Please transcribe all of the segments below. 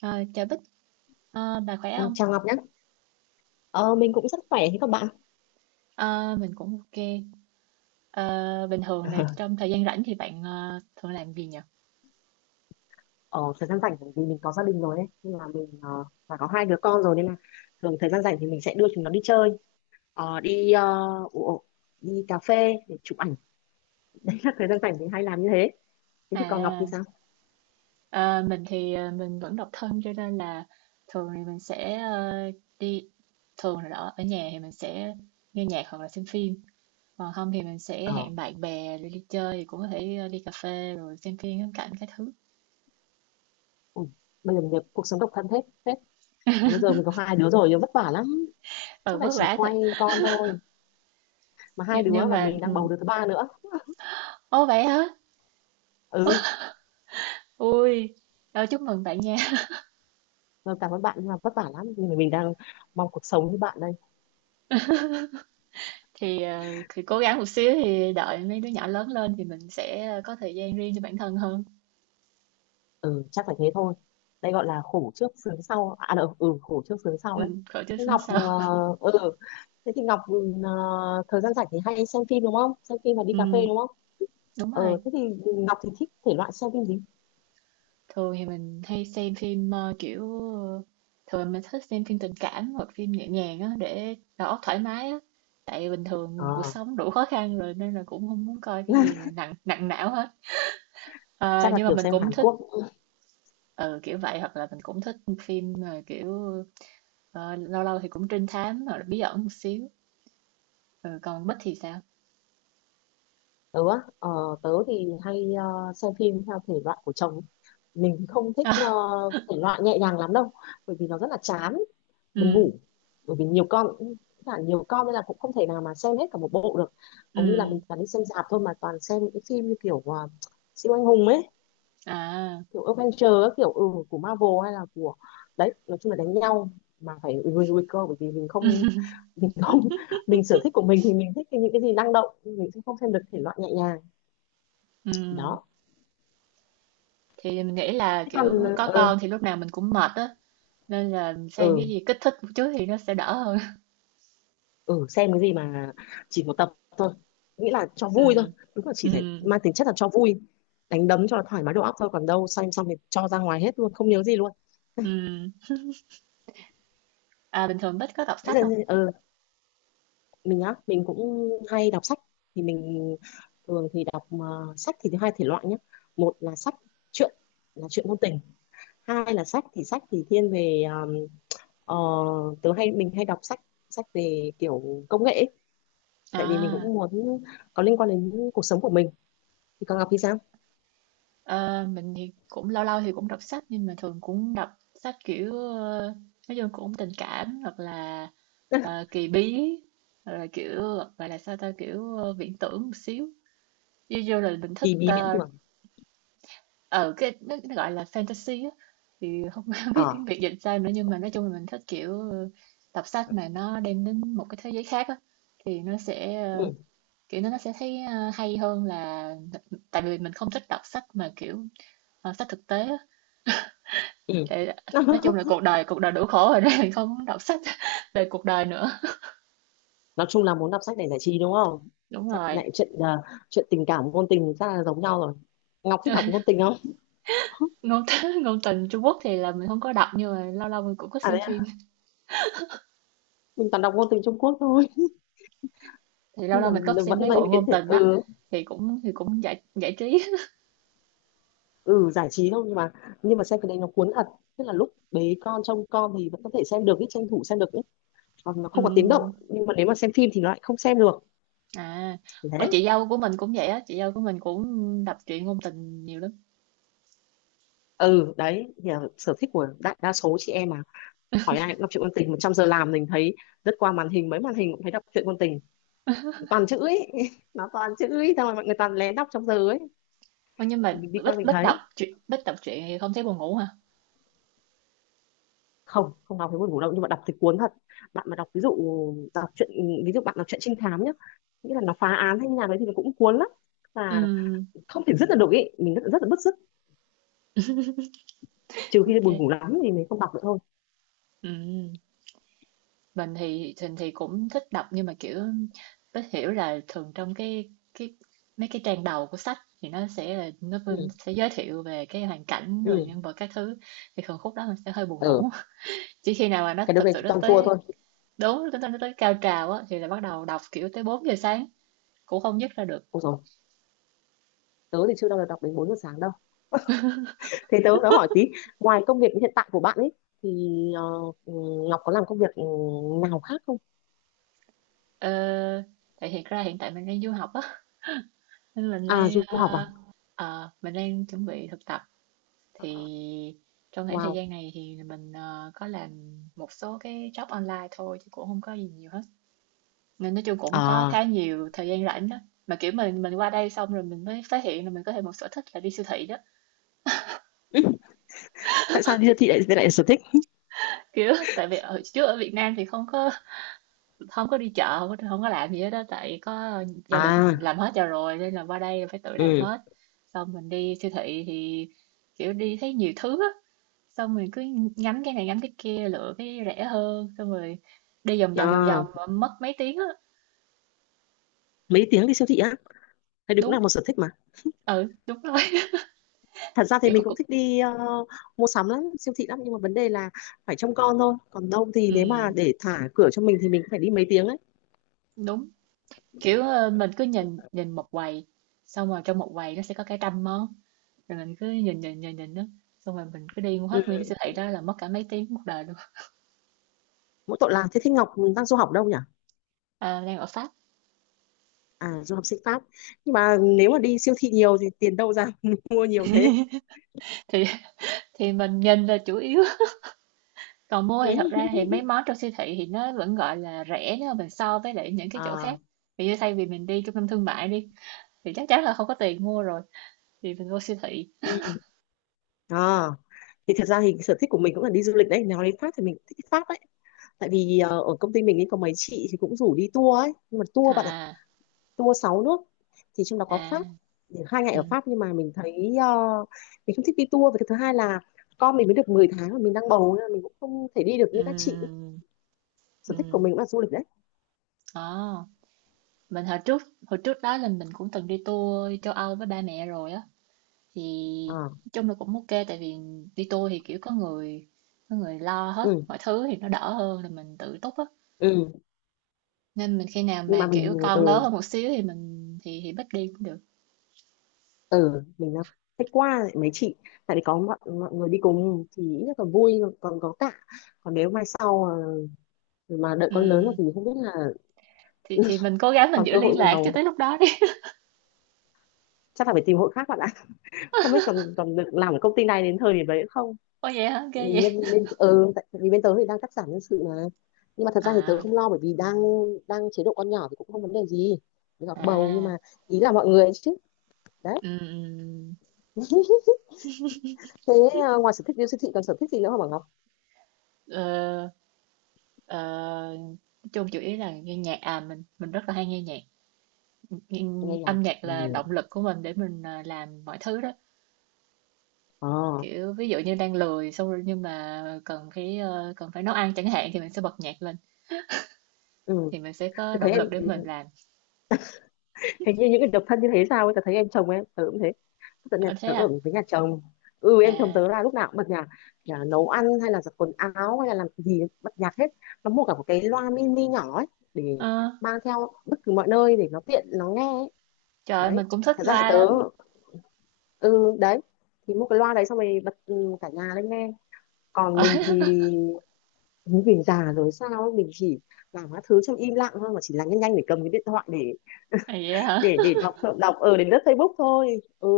Ờ, chào Bích. Bà khỏe Ờ, không? Chào Ngọc nhé. Ờ, mình cũng rất khỏe thế các bạn. Ờ, mình cũng ok. Ờ, Bình thường là trong thời gian rảnh thì bạn thường làm gì nhỉ? Ờ, Thời gian rảnh bởi vì mình có gia đình rồi ấy, nên là mình và có hai đứa con rồi nên là thường thời gian rảnh thì mình sẽ đưa chúng nó đi chơi. Ờ, đi ờ, ủa, đi cà phê để chụp ảnh. Đấy là thời gian rảnh mình hay làm như thế. Thế thì còn Ngọc thì À, sao? ờ, mình thì mình vẫn độc thân, cho nên là thường thì mình sẽ đi, thường là đó, ở nhà thì mình sẽ nghe nhạc hoặc là xem phim. Còn không thì mình sẽ Ờ, hẹn bạn bè đi chơi, thì cũng có thể đi cà phê rồi xem phim, ngắm cảnh các thứ. Ui, bây giờ mình cuộc sống độc thân hết hết. Còn bây giờ mình có hai đứa rồi, vất vả lắm. Suốt Ờ, ngày vất chỉ vả thật. quay con thôi. Mà hai Nhưng, đứa nhưng và mà mình đang ừ. bầu đứa thứ ba nữa. Ồ vậy hả? Ừ, Ui, chúc mừng bạn nha. rồi cảm ơn bạn nhưng mà vất vả lắm. Nhưng mà mình đang mong cuộc sống như bạn đây. Thì cố gắng một xíu thì đợi mấy đứa nhỏ lớn lên thì mình sẽ có thời gian riêng cho bản thân hơn. Ừ, chắc phải thế thôi. Đây gọi là khổ trước sướng sau à đâu, khổ trước sướng sau đấy. Khỏi chơi thế xuống Ngọc sau. ờ, ừ thế thì Ngọc thời gian rảnh thì hay xem phim, đúng không? Xem phim và đi cà Ừm, phê, đúng không? đúng rồi. Thế thì Ngọc thì thích thể loại xem phim gì? Thường thì mình hay xem phim kiểu, thường mình thích xem phim tình cảm hoặc phim nhẹ nhàng á, để đầu óc thoải mái á. Tại bình thường cuộc ờ sống đủ khó khăn rồi nên là cũng không muốn coi cái gì nặng nặng não hết. Ờ, Chắc là nhưng mà kiểu mình xem cũng Hàn thích Quốc. ừ, kiểu vậy, hoặc là mình cũng thích phim mà kiểu ờ, lâu lâu thì cũng trinh thám hoặc là bí ẩn một xíu. Ừ, còn Bích thì sao? Tớ á, ờ, tớ thì hay xem phim theo thể loại của chồng. Mình thì không thích thể loại nhẹ nhàng lắm đâu, bởi vì nó rất là chán, buồn Ừ, ngủ. Bởi vì nhiều con, nhiều con nên là cũng không thể nào mà xem hết cả một bộ được. Hầu như là mình ừ, toàn đi xem rạp thôi, mà toàn xem những cái phim như siêu anh hùng ấy, à, kiểu Avenger ấy, kiểu của Marvel hay là của đấy. Nói chung là đánh nhau, mà phải nguy nguy cơ. Bởi vì mình không mình không sở thích của mình thì mình thích cái những cái gì năng động. Mình sẽ không xem được thể loại nhẹ nhàng. ừ. Đó. Thì mình nghĩ là Thế kiểu còn có con thì lúc nào mình cũng mệt á, nên là xem cái ừ, gì kích thích một chút thì nó sẽ đỡ hơn. ừ, xem cái gì mà chỉ một tập thôi, nghĩa là cho vui thôi. Ừ, Đúng là chỉ ừ, phải mang tính chất là cho vui, đánh đấm cho nó thoải mái đầu óc thôi, còn đâu xem xong thì cho ra ngoài hết luôn, không nhớ gì luôn. ừ. À, bình thường Bích có đọc Thế sách giờ, không? ừ, mình cũng hay đọc sách. Thì mình Thường thì đọc sách thì thứ hai thể loại nhé. Một là sách truyện, là truyện ngôn tình. Hai là sách thì thiên về ờ, tớ hay mình hay đọc sách, sách về kiểu công nghệ ấy. Tại vì mình cũng À, muốn có liên quan đến cuộc sống của mình. Thì còn Ngọc thì sao? ờ, mình thì cũng lâu lâu thì cũng đọc sách, nhưng mà thường cũng đọc sách kiểu nói chung cũng tình cảm, hoặc là kỳ bí, hoặc là kiểu gọi là sao ta, kiểu viễn tưởng một xíu. Ví dụ là mình thích Kỳ bí viễn tưởng. ờ cái nó gọi là fantasy á, thì không, biết tiếng ờ Việt dịch sao nữa, nhưng mà nói chung là mình thích kiểu đọc sách mà nó đem đến một cái thế giới khác á, thì nó sẽ ừ kiểu nó sẽ thấy hay hơn, là tại vì mình không thích đọc sách mà kiểu sách thực tế á, ừ tại nói chung là cuộc đời đủ khổ rồi nên mình không muốn đọc sách về cuộc đời nữa. nói chung là muốn đọc sách để giải trí, đúng không? Đúng Sách rồi. này chuyện à, Chuyện tình cảm ngôn tình ra là giống nhau rồi. Ngọc thích đọc ngôn tình không? ngôn ngôn tình Trung Quốc thì là mình không có đọc, nhưng mà lâu lâu mình cũng có à xem đấy à, phim, mình toàn đọc ngôn tình Trung Quốc thôi. thì lâu Nhưng lâu mà mình có xem vẫn mấy mấy bộ cái ngôn thể, tình đó, thì cũng giải giải trí. ừ giải trí thôi. Nhưng mà xem cái đấy nó cuốn thật. Tức là lúc bế con trông con thì vẫn có thể xem được ý, tranh thủ xem được ý. Còn nó Ừ. không có tiếng động. Nhưng mà nếu mà xem phim thì nó lại không xem được. À, ôi Đấy. chị dâu của mình cũng vậy á, chị dâu của mình cũng đọc truyện ngôn tình nhiều lắm. Ừ đấy Thì là sở thích của đại đa số chị em mà. Hỏi ai cũng đọc truyện ngôn tình. 100 giờ làm mình thấy, rất qua màn hình, mấy màn hình cũng thấy đọc truyện ngôn tình, toàn chữ ấy. Nó toàn chữ ấy, xong rồi mọi người toàn lén đọc trong giờ ấy. Ôi, nhưng Thì mà mình đi qua Bích mình Bích thấy, đọc truyện, Bích đọc truyện thì không thấy buồn ngủ hả? không, không đọc thấy buồn ngủ đâu, nhưng mà đọc thì cuốn thật. Bạn mà đọc ví dụ, đọc truyện bạn đọc truyện trinh thám nhá, nghĩa là nó phá án hay như nào đấy thì nó cũng cuốn lắm. Và Ừ, không thể dứt được được ý. Mình rất, rất là bứt rứt. Trừ khi buồn ngủ ok. lắm thì mình không đọc nữa thôi. Ừ. Mình thì cũng thích đọc, nhưng mà kiểu Bích hiểu là thường trong cái mấy cái trang đầu của sách thì nó vẫn ừ sẽ giới thiệu về cái hoàn cảnh rồi ừ nhân vật các thứ, thì thường khúc đó mình sẽ hơi buồn ừ ngủ. Chỉ khi nào mà nó cái đứa thật này sự nó toàn cua tới, thôi. đúng nó tới cao trào á, thì là bắt đầu đọc kiểu tới 4 giờ sáng cũng không dứt ra được. Ôi rồi, tớ thì chưa bao giờ đọc đến 4 giờ sáng đâu. Thế tớ tớ hỏi tí, ngoài công việc hiện tại của bạn ấy thì ờ, ừ, Ngọc có làm công việc nào khác không? Ờ, tại thiệt ra hiện tại mình đang du học á, nên mình À, du đang học à? Mình đang chuẩn bị thực tập, thì trong khoảng thời Wow. gian này thì mình có làm một số cái job online thôi, chứ cũng không có gì nhiều hết. Nên nói chung cũng có À, khá nhiều thời gian rảnh đó. Mà kiểu mình qua đây xong rồi mình mới phát hiện là mình có thêm một sở thích là đi siêu thị đó. ừ, tại sao đi siêu thị lại lại là sở thích? Kiểu tại vì ở trước ở Việt Nam thì không có, không có đi chợ, không có làm gì hết đó, tại có gia đình À, làm hết cho rồi nên là qua đây phải tự làm ừ, hết, xong mình đi siêu thị thì kiểu đi thấy nhiều thứ á, xong mình cứ ngắm cái này ngắm cái kia, lựa cái rẻ hơn, xong rồi đi vòng vòng vòng vòng à, mà mất mấy tiếng á. Mấy tiếng đi siêu thị á? Thế đấy cũng Đúng, là một sở thích mà. ừ đúng rồi. Thật ra thì Kiểu có mình cũng cục thích đi mua sắm lắm, siêu thị lắm, nhưng mà vấn đề là phải trông con thôi. Còn đâu thì ừ nếu mà để thả cửa cho mình thì mình cũng phải đi mấy tiếng ấy. đúng, kiểu mình cứ nhìn, nhìn một quầy, xong rồi trong một quầy nó sẽ có cả trăm món, rồi mình cứ nhìn nhìn nhìn nhìn đó, xong rồi mình cứ đi mua Ừ, hết nguyên cái siêu thị đó là mất cả mấy tiếng một đời luôn. mỗi tội là thế. Ngọc đang du học đâu nhỉ? À, đang ở Pháp. À, du học sinh Pháp. Nhưng mà nếu mà đi siêu thị nhiều thì tiền đâu ra mua nhiều thế? Thì mình nhìn là chủ yếu, còn mua Ừ. thì thật ra thì mấy món trong siêu thị thì nó vẫn gọi là rẻ, nếu mà mình so với lại những cái chỗ à khác, vì như thay vì mình đi trung tâm thương mại đi thì chắc chắn là không có tiền mua rồi, thì mình vô siêu thị. ừ. à thì thật ra thì sở thích của mình cũng là đi du lịch đấy. Nói đến Pháp thì mình cũng thích đi Pháp đấy. Tại vì ở công ty mình ấy có mấy chị thì cũng rủ đi tour ấy, nhưng mà tour bạn ạ, À, tour 6 nước, thì trong đó à, có Pháp. Thì 2 ngày ừ, ở Pháp nhưng mà mình thấy mình không thích đi tour. Và cái thứ hai là con mình mới được 10 tháng mà mình đang bầu, nên là mình cũng không thể đi được như các chị. ừ, Sở thích của ừ. mình cũng là du lịch đấy. Ờ, mình hồi trước, đó là mình cũng từng đi tour châu Âu với ba mẹ rồi á, thì à, nói chung là cũng ok, tại vì đi tour thì kiểu có người, có người lo hết ừ, mọi thứ, thì nó đỡ hơn là mình tự túc á, ừ. nên mình khi nào Nhưng mà mà kiểu mình, con lớn hơn một xíu thì mình thì bắt đi cũng được. ừ mình đang thích qua lại mấy chị, tại vì có mọi người đi cùng thì ít nhất là vui. Còn có tạ Còn nếu mai sau ờ, mà đợi con lớn rồi Ừm, thì không biết là. thì mình cố gắng mình Còn giữ cơ hội liên lạc cho nào, tới lúc đó đi. chắc là phải tìm hội khác bạn ạ. Không biết còn còn được làm ở công ty này đến thời điểm đấy không. Ô vậy hả, ghê Vì vậy. nhân bên ừ, Tại vì bên tớ thì đang cắt giảm nhân sự mà. Nhưng mà thật ra thì tớ À, không lo bởi vì đang đang chế độ con nhỏ thì cũng không vấn đề gì. Với cả bầu nhưng à, mà ý là mọi người ấy chứ. Đấy. ừm, ừm. Thế ngoài sở thích yêu siêu thị còn sở thích gì nữa không bảo Ngọc? ờ, ờ, nói chung chủ yếu là nghe nhạc, à mình rất là hay nghe nhạc. Nghe Nhưng âm nhạc. nhạc Ừ. là động lực của mình để mình làm mọi thứ đó. Ờ. Kiểu ví dụ như đang lười xong rồi nhưng mà cần cái cần phải nấu ăn chẳng hạn, thì mình sẽ bật nhạc lên, Ừ. thì mình sẽ Tớ có thấy động em lực để mình làm. hình như những cái độc thân như thế sao ấy. Tớ thấy em chồng em tớ cũng thế. tớ, nhà, Ờ, thế tớ ở à. với nhà chồng. Ừ, em chồng À, tớ là lúc nào cũng bật nhạc. Nhà nấu ăn hay là giặt quần áo hay là làm gì bật nhạc hết. Nó mua cả một cái loa mini nhỏ ấy để ờ. mang theo bất cứ mọi nơi để nó tiện nó nghe ấy. Trời ơi, Đấy, mình cũng thích thật ra thì loa tớ, lắm. ừ đấy thì mua cái loa đấy xong rồi bật, cả nhà lên nghe. Còn mình thì mình già rồi sao ấy, mình chỉ làm các thứ trong im lặng thôi, mà chỉ là nhanh nhanh để cầm cái điện thoại để À, vậy hả? Đọc đọc ở đến lướt Facebook thôi. ừ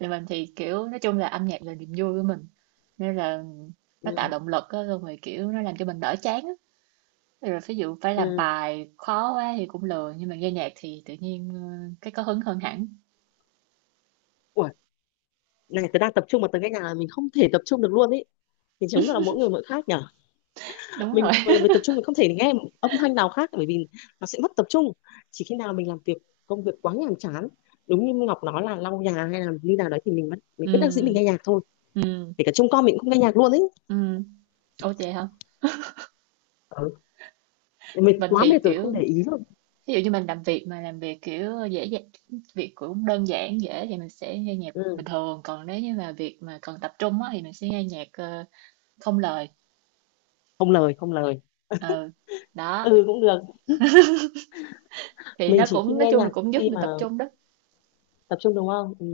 Thì mình thì kiểu nói chung là âm nhạc là niềm vui của mình. Nên là nó ừ tạo động lực á, xong rồi kiểu nó làm cho mình đỡ chán á. Rồi ví dụ phải làm ừ bài khó quá thì cũng lười, nhưng mà nghe nhạc thì tự nhiên cái có hứng hơn hẳn. Ủa này, tớ đang tập trung mà tớ nghe nhạc là mình không thể tập trung được luôn ý. Thì chứng là mỗi người mỗi khác nhở. Đúng Mình rồi. mà làm việc tập trung, mình không thể nghe một âm thanh nào khác bởi vì nó sẽ mất tập trung. Chỉ khi nào mình làm việc công việc quá nhàm chán, đúng như Ngọc nói là lau nhà hay là như nào đấy, thì mình bất đắc dĩ mình Ừ, nghe nhạc thôi. ừ, Kể cả trông con mình cũng không nghe nhạc luôn ấy. ừ. Ủa vậy hả? Ừ. Mình Mình quá thì mệt rồi kiểu không để ý rồi. ví dụ như mình làm việc, mà làm việc kiểu dễ dàng, việc cũng đơn giản dễ, thì mình sẽ nghe nhạc Ừ. bình thường, còn nếu như mà việc mà cần tập trung á thì mình sẽ nghe nhạc không lời. Không lời, không lời. Ừ, đó, Ừ cũng được. thì Mình nó chỉ khi cũng nói nghe chung là nhạc cũng giúp khi mình mà tập trung đó. tập trung, đúng không? Ừ.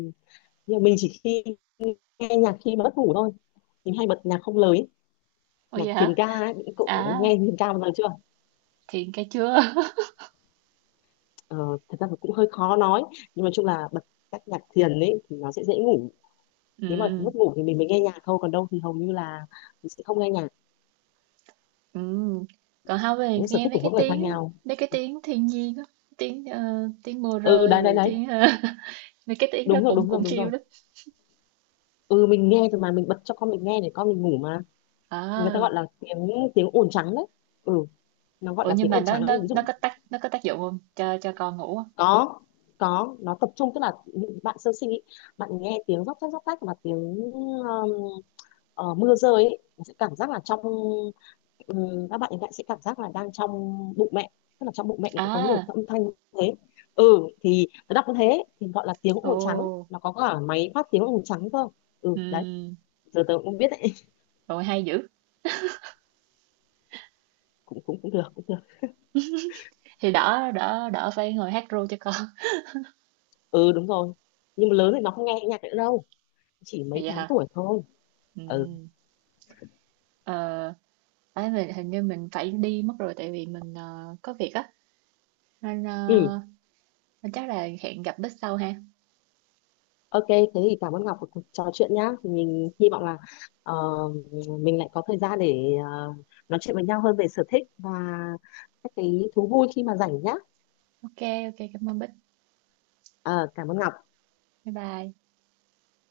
Nhưng mà mình chỉ khi nghe nhạc khi mà mất ngủ thôi, mình hay bật nhạc không lời ấy. Ôi Nhạc vậy thiền hả? ca ấy, những cậu À, nghe thiền ca một lần chưa? thiền cái chưa. ờ, Thật ra là cũng hơi khó nói, nhưng mà chung là bật các nhạc thiền ấy thì nó sẽ dễ ngủ. Nếu mà Ừ, mất ngủ thì mình mới nghe nhạc thôi, còn đâu thì hầu như là mình sẽ không nghe nhạc. ừ, còn không thì Những sở nghe thích mấy của cái mỗi người khác tiếng á, nhau. mấy cái tiếng thiên nhiên á, tiếng ờ, tiếng mưa Ừ, rơi, đấy, đấy, rồi đấy. Mấy cái tiếng đó Đúng rồi, cũng đúng rồi, cũng đúng rồi. chill lắm. Ừ mình nghe rồi mà, mình bật cho con mình nghe để con mình ngủ mà. Người ta À, gọi là tiếng tiếng ồn trắng đấy. Ừ, nó gọi ủa là nhưng tiếng mà ồn trắng ấy, ví nó dụ. có tác, nó có tác dụng không, cho cho con ngủ không? có có nó tập trung, tức là những bạn sơ sinh ý, bạn nghe tiếng róc rách mà tiếng mưa rơi ý, nó sẽ cảm giác là trong, các bạn hiện tại sẽ cảm giác là đang trong bụng mẹ. Tức là trong bụng mẹ nó cũng có nhiều À, âm thanh như thế. Ừ, thì nó đọc như thế thì gọi là tiếng ồ, ồn trắng, nó có cả máy phát tiếng ồn trắng cơ. Ừ đấy. ừ, Giờ tớ cũng không biết đấy. rồi hay dữ. cũng cũng cũng được, cũng được. Thì đỡ, đỡ phải ngồi hát ru cho con. Ừ đúng rồi. Nhưng mà lớn thì nó không nghe nhạc nữa đâu, chỉ mấy Vậy tháng hả? tuổi thôi. Ừ, Ừ. ờ. Ấy, mình hình như mình phải đi mất rồi, tại vì mình có việc á, nên, ờ, Ừ. nên chắc là hẹn gặp Bích sau ha. Ok, thế thì cảm ơn Ngọc của cuộc trò chuyện nhá. Thì mình hy vọng là ờ, mình lại có thời gian để nói chuyện với nhau hơn về sở thích và các cái thú vui khi mà rảnh nhá. Ok, ok cảm ơn Bích. Ờ, Cảm ơn Ngọc. Bye bye.